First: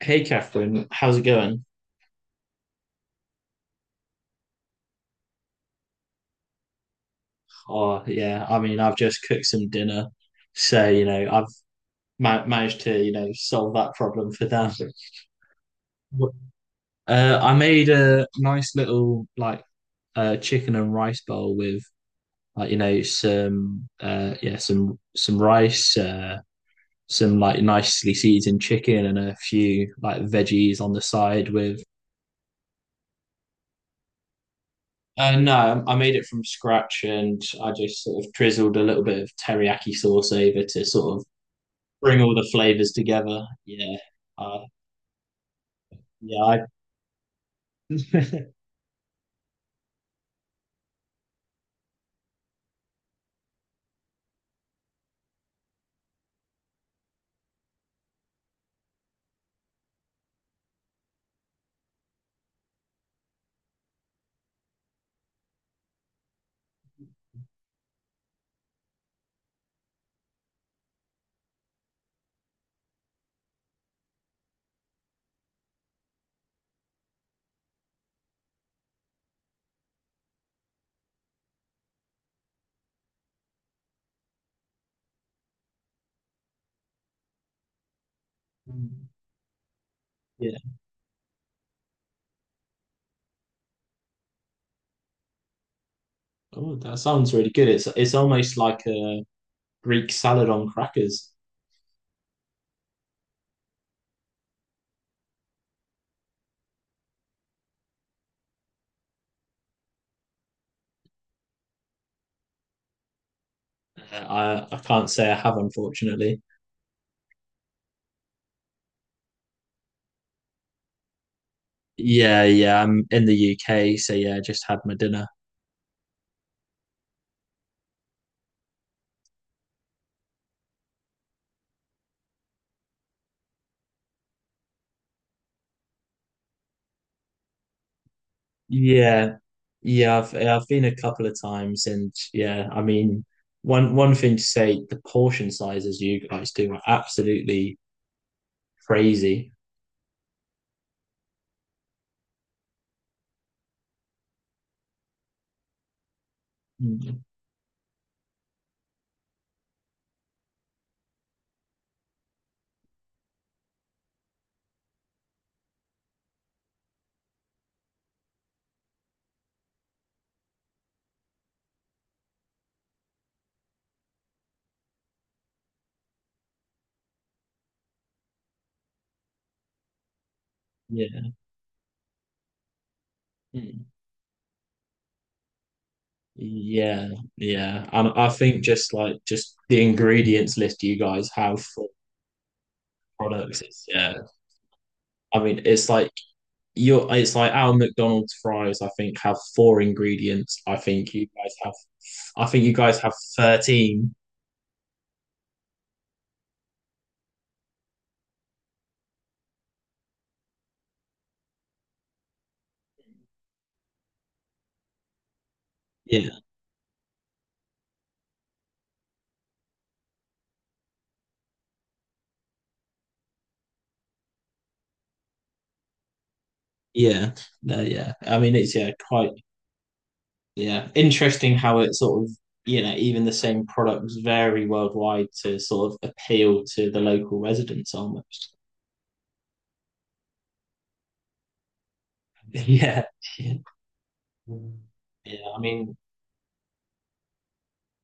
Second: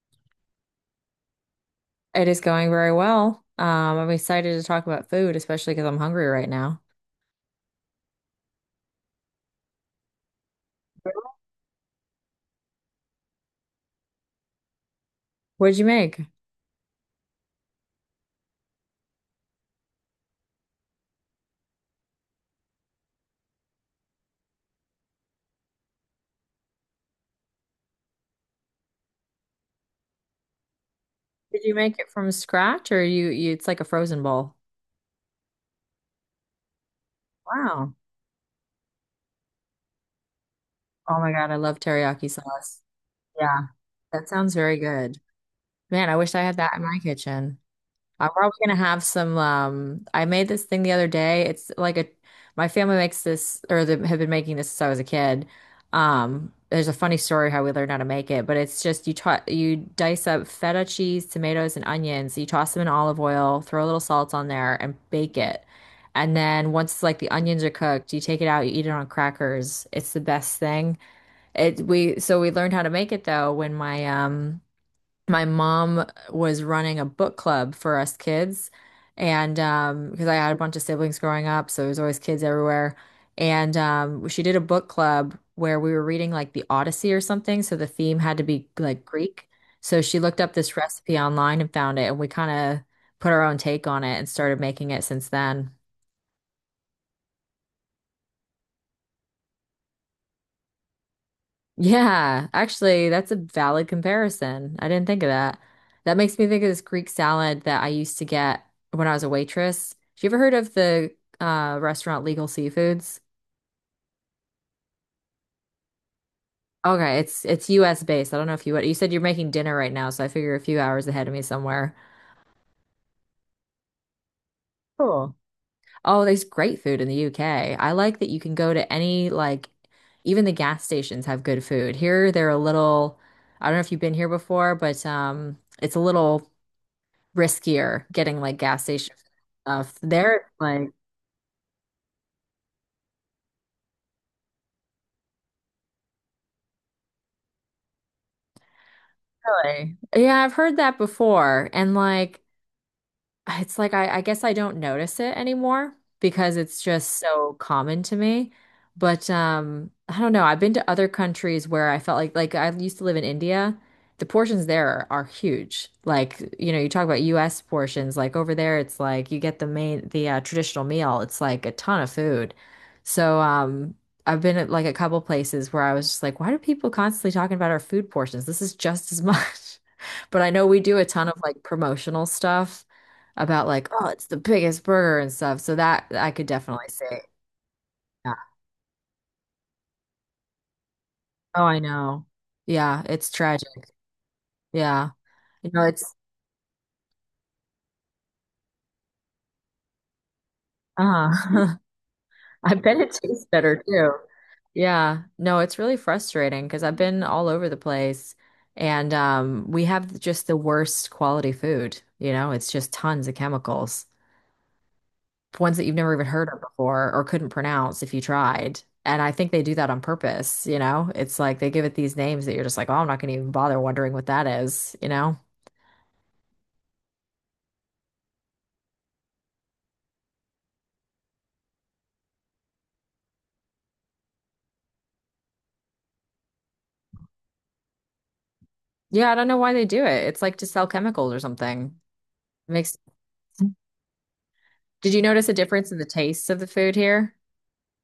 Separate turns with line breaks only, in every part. Hey Catherine, how's it going?
It is going very well. I'm excited to talk about food, especially because I'm hungry right now.
Oh yeah, I mean I've just cooked some dinner, so you know I've ma managed to solve that problem for them.
What'd you make?
I made a nice little like chicken and rice bowl with some rice, some like nicely seasoned chicken and a few like veggies on the side
Did you
with.
make it from scratch or you it's like a frozen bowl?
No, I made it from scratch and I
Wow.
just sort of drizzled a little bit of teriyaki sauce over to sort
Oh
of
my God, I love
bring
teriyaki
all the
sauce.
flavors together.
Yeah,
Yeah,
that sounds
uh,
very good. Man, I wish
yeah,
I had
I,
that in my kitchen. I'm probably gonna have some. I made this thing the other day. It's like a, my family makes this, or they have been making this since I was a kid. There's a funny story how we learned how to make it, but it's just you dice up feta cheese, tomatoes, and onions. You toss them in olive oil, throw a little salt on there, and bake it. And then once like the onions are cooked, you take it out, you eat it on crackers. It's the best thing. It we so we learned how to make it though when my my mom was running a book club for us kids, and because I had a bunch of siblings growing up, so there was always kids everywhere. And she did a book club where we were reading like the Odyssey or something, so the theme had to be like Greek. So she looked up
yeah.
this recipe online and found it, and we kind of put our own take on it and started making it since then.
Oh, that sounds really good. It's almost like a Greek salad on crackers.
Yeah, actually, that's a valid comparison. I didn't think of that. That makes me think of this Greek salad that I used to get when I was a waitress. Have you ever heard of the restaurant Legal Seafoods?
Uh, I can't say I have, unfortunately.
Okay, it's US based. I don't know if you would. You said you're making dinner right now, so I figure a few hours ahead of me somewhere.
Yeah, yeah. I'm in the UK, so yeah, I just had my dinner.
Cool. Oh, there's great food in the UK. I like that you can go to any like even the gas stations have good food. Here they're a little, I don't know if you've been here before, but it's a little riskier getting like gas station
Yeah,
stuff.
yeah. I've
There, it's
I've been
like,
a couple of times, and yeah, I mean, one thing to say, the portion sizes you guys do are absolutely crazy.
really? Yeah, I've heard that before. And like, it's like I guess I don't notice it anymore because it's just
Mm,
so common to me. But I don't know. I've been to other countries where I felt like I used to live in India. The portions there are huge. Like, you know, you talk about US portions, like over there it's like you get the traditional meal. It's like a ton of food. So I've been at like a couple places where I was just like, why do people constantly talking about our food portions? This is just as much. But I know we do a ton
yeah.
of like promotional stuff about
Mm.
like, oh, it's the biggest burger and stuff. So that I could definitely
Yeah,
say,
yeah. And I
yeah.
think just like just the ingredients list you guys have
Oh, I
for
know. Yeah, it's
products is
tragic.
yeah.
Yeah.
I mean,
You know,
it's like
it's
your it's like our McDonald's fries, I think, have four ingredients.
uh
I think you
I bet
guys
it
have
tastes better too.
13.
Yeah. No, it's really frustrating because I've been all over the place, and we have just the worst quality food. You know, it's just tons of chemicals, ones that you've never even
Yeah,
heard of before or couldn't pronounce if you tried. And I think they do that on purpose, you know? It's like they give it these names that you're just like, oh, I'm not going to even bother wondering what that is, you know?
yeah. No, yeah. I mean, it's yeah, quite yeah. Interesting how it sort of, you know, even the same products vary worldwide to sort of appeal to the local residents almost.
Yeah, I don't know why they do it. It's like to sell chemicals or something. It makes,
Yeah. Yeah.
did you
Yeah,
notice a
I
difference
mean,
in the tastes of the food here?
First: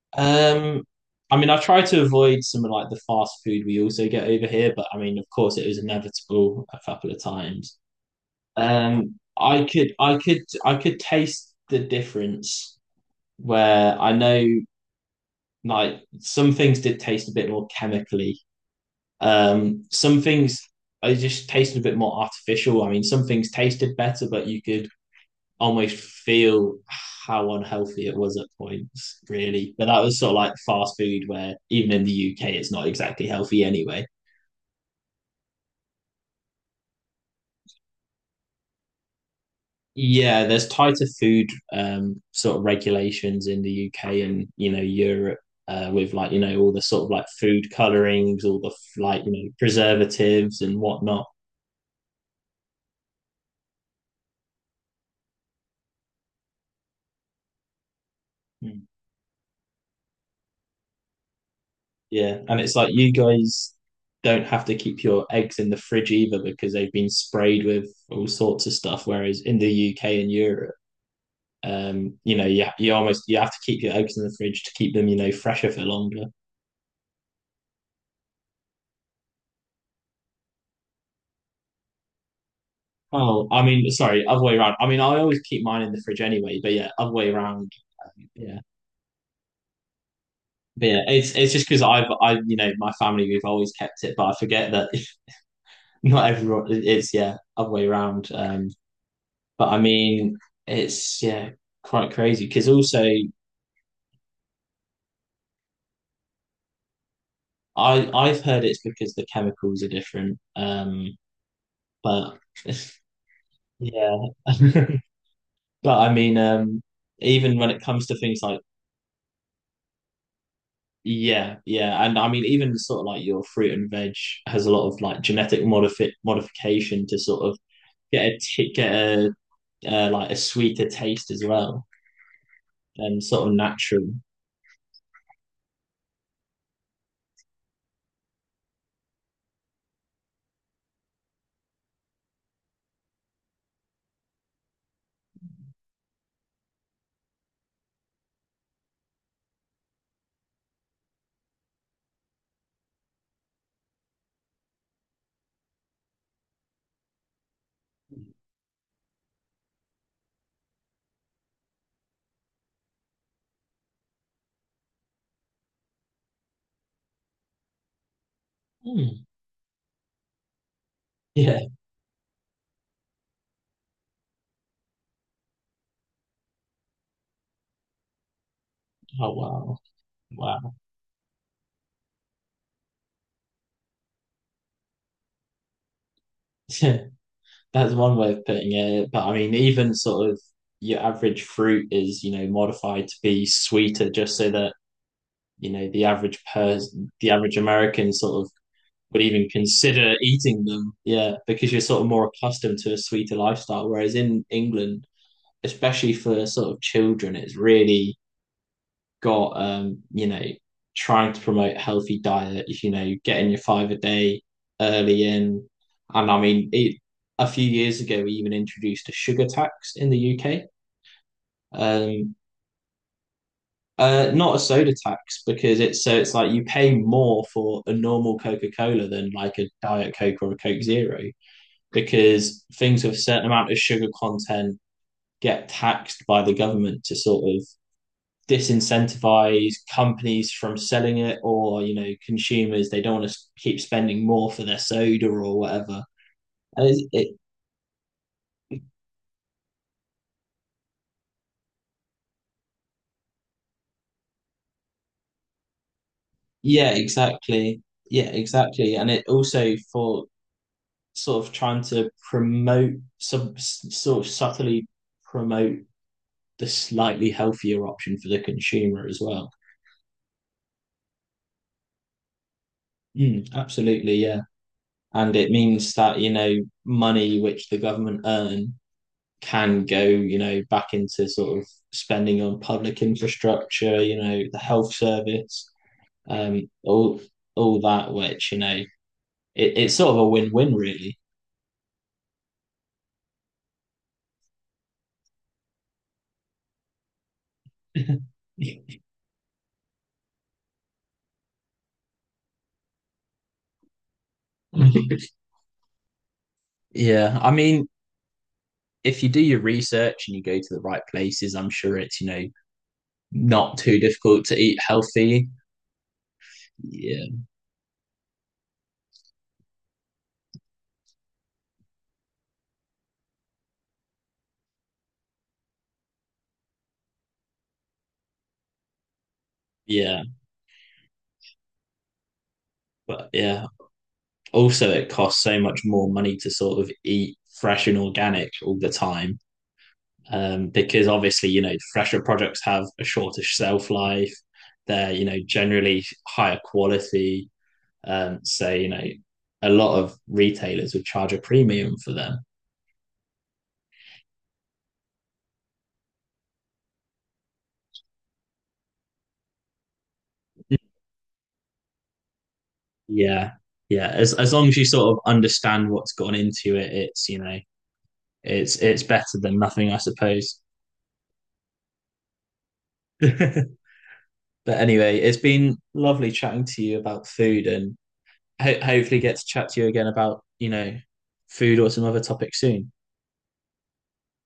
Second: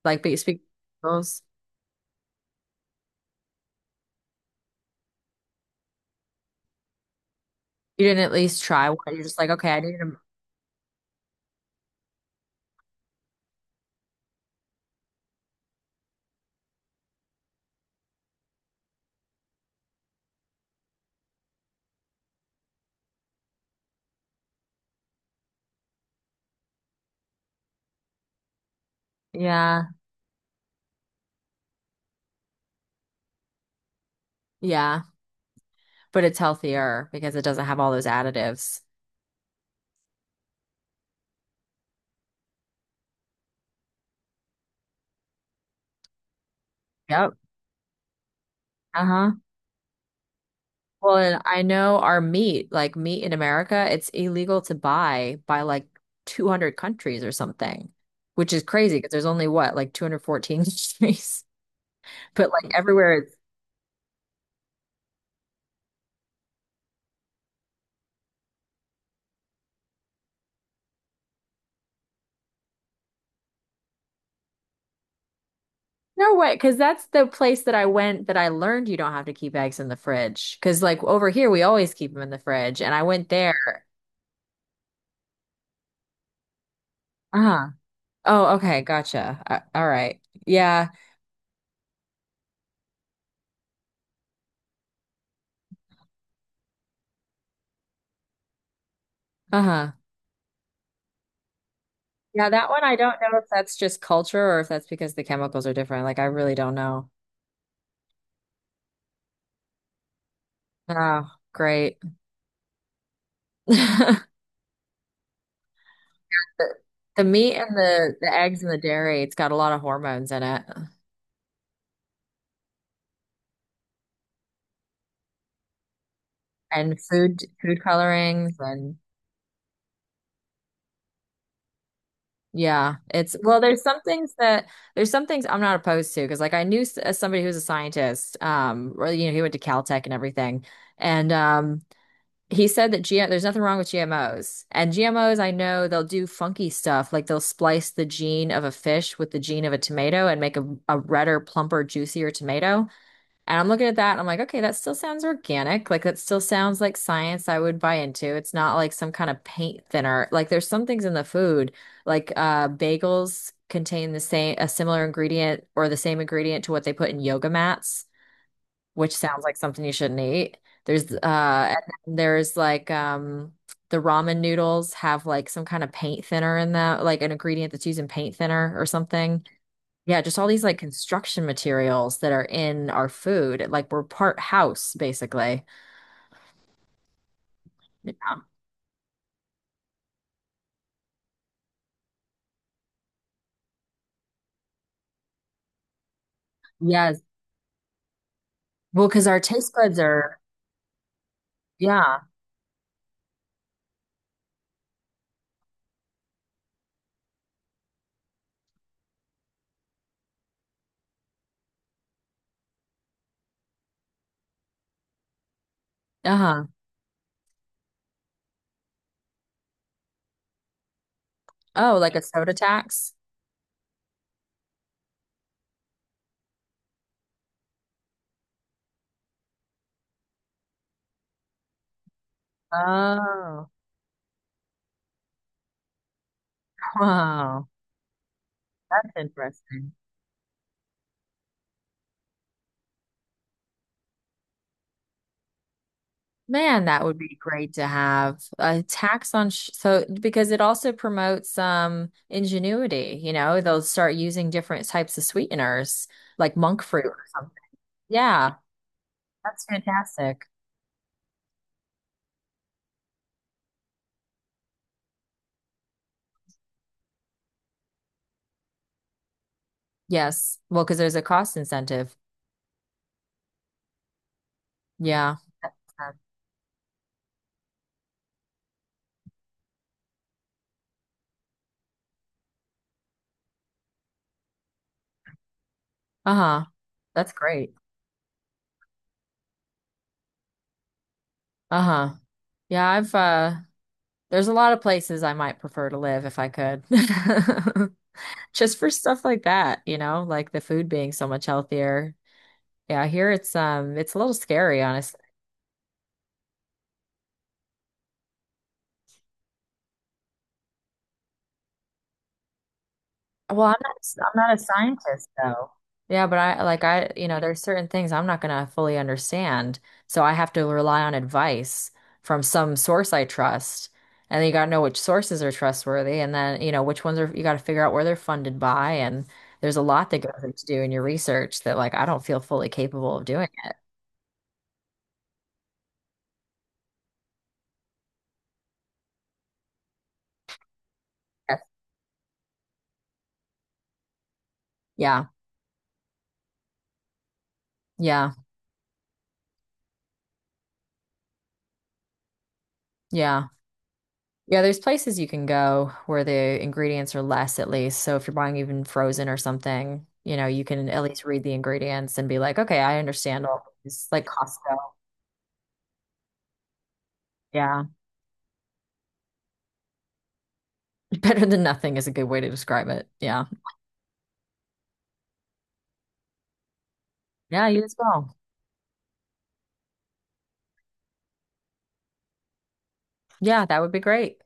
Like, but you speak
Um, I
chemicals.
mean, I try to avoid some of like the fast food we also get over here, but I mean, of course, it was inevitable a couple of times.
You didn't at least try one. You're just like, okay, I need them.
I could taste the difference where I know like some things did taste a bit more chemically. Some things I just tasted a bit more artificial. I mean, some things tasted better, but you could almost feel how unhealthy it was at points, really. But
Yeah,
that was sort of like fast food, where even in the UK, it's not exactly healthy anyway.
yeah. But it's healthier because it doesn't have all those additives.
Yeah, there's tighter food sort of regulations in the UK and you know Europe, with like you know all the sort of like
Yep.
food colorings, all the like you
Uh-huh.
know preservatives and
Well,
whatnot.
and I know our meat, like meat in America, it's illegal to buy by like 200 countries or something, which is
Mm.
crazy because there's only what, like 214 countries.
Yeah,
But
and
like
it's like you
everywhere it's
guys don't have to keep your eggs in the fridge either because they've been sprayed with all sorts of stuff. Whereas in the UK and Europe, you know, you almost you have to keep your eggs in the fridge to keep them, you know, fresher for longer.
no way, because that's the place that I went that I learned you don't have to keep eggs in the fridge. Because like over here, we always keep them in the fridge. And I went
Oh, I
there.
mean, sorry, other way around. I mean, I always keep mine in the fridge anyway, but yeah, other way
Uh-huh.
around.
Oh,
Yeah,
okay. Gotcha. All right.
but
Yeah.
yeah, it's just because I've I you know my family we've always kept it, but I forget that not everyone it's yeah other way around. But I
Uh-huh.
mean, it's yeah quite crazy
Yeah,
because
that one I
also
don't know if that's just culture or if that's because the chemicals are different. Like I really don't know.
I've heard it's because the chemicals are different.
Oh, great.
But yeah. But I mean,
The, the meat
even when
and
it comes to
the
things like,
eggs and the dairy, it's got a lot of hormones in it.
yeah, yeah, and I mean, even sort of like your fruit and veg has a lot of like genetic modifi
And
modification to sort of
food colorings
get
and
a like a sweeter taste as well,
yeah,
and
it's
sort of
well
natural.
there's some things I'm not opposed to because like I knew somebody who was a scientist, or you know he went to Caltech and everything, and he said that G there's nothing wrong with GMOs. And GMOs, I know they'll do funky stuff like they'll splice the gene of a fish with the gene of a tomato and make a redder, plumper, juicier tomato. And I'm looking at that and I'm like, okay, that still sounds organic. Like that still sounds like science I would buy into. It's not like some kind of paint thinner. Like there's some things in the food, like bagels contain the same a similar ingredient or the same ingredient to what they put in yoga mats, which
Hmm.
sounds like something you shouldn't eat. There's
Yeah.
and then there's like the ramen noodles have like some kind of paint thinner in them, like an ingredient that's used in paint thinner or
Oh
something.
wow,
Yeah, just all these
wow.
like construction materials that are in our food. Like we're part house, basically.
That's
Yeah.
one way of putting it. But I mean, even sort of your average fruit is, you know, modified to be sweeter just so that, you know, the average person,
Yes.
the average American sort of
Well,
would
because our
even
taste buds
consider
are,
eating them. Yeah, because you're sort of
yeah.
more accustomed to a sweeter lifestyle. Whereas in England, especially for sort of children, it's really got you know, trying to promote a healthy diet, you know, getting your five a day early in. And I
Uh-huh.
mean, it, a few years ago, we even introduced a sugar tax in the UK.
Oh, like a
Um,
soda tax?
Not a soda tax because it's so it's like you pay more for a normal Coca-Cola than like a Diet Coke or a Coke Zero. Because things with a certain
Oh,
amount of sugar content get taxed by the government to sort of
wow. That's
disincentivize
interesting.
companies from selling it or you know consumers they don't want to keep spending more for their soda or whatever.
Man,
And
that
it,
would
it
be great to have a tax on sh so because it also promotes ingenuity, you know, they'll start using different types of sweeteners like monk
yeah
fruit or something.
exactly, yeah
Yeah,
exactly, and it
that's
also for
fantastic.
sort of trying to promote some sort of subtly promote the slightly healthier option for the consumer as well.
Yes. Well, because there's a cost incentive.
Mm, absolutely yeah, and
Yeah.
it means that you know money which the government earn can go you know back into sort of spending on public infrastructure, you know, the health service, um
Uh-huh.
all
That's great.
all that which you know it's sort of a win-win really.
Uh-huh. Yeah, I've there's a lot of places I might prefer to live if I could. Just for stuff like that, you know, like the food being so much healthier. Yeah, here it's a little scary, honestly.
Yeah, I mean, if you do your research and you go to the right places, I'm sure it's, you know,
Well,
not too
I'm
difficult
not
to
a
eat
scientist
healthy.
though. Yeah, but I like
Yeah,
you know, there's certain things I'm not gonna fully understand. So I have to rely on advice from some source I trust. And then you gotta know which sources are trustworthy and then, you know, which ones are you gotta figure out where they're funded by. And there's a lot that
yeah,
goes into doing your research that like I don't feel fully capable of
but
doing.
yeah also it costs so much more money to sort of eat fresh and organic all the time, because obviously
Yeah.
you know fresher products have a shorter shelf life, they're you
Yeah.
know generally higher quality,
Yeah.
so you know a lot of retailers would charge a premium for them.
Yeah. Yeah, there's places you can go where the ingredients are less at least. So if you're buying even frozen or something, you know, you can at least read the ingredients and be like, okay, I understand
Yeah,
all this.
yeah,
Like
as long as
Costco.
you sort of understand what's gone into it it's you know
Yeah.
it's better than nothing I suppose.
Better than nothing is a good way to describe it.
But
Yeah.
anyway, it's been lovely chatting to you about food,
Yeah, you
and
as well.
hopefully get to chat to you again about you know food or some other topic soon.
Yeah, that would be great.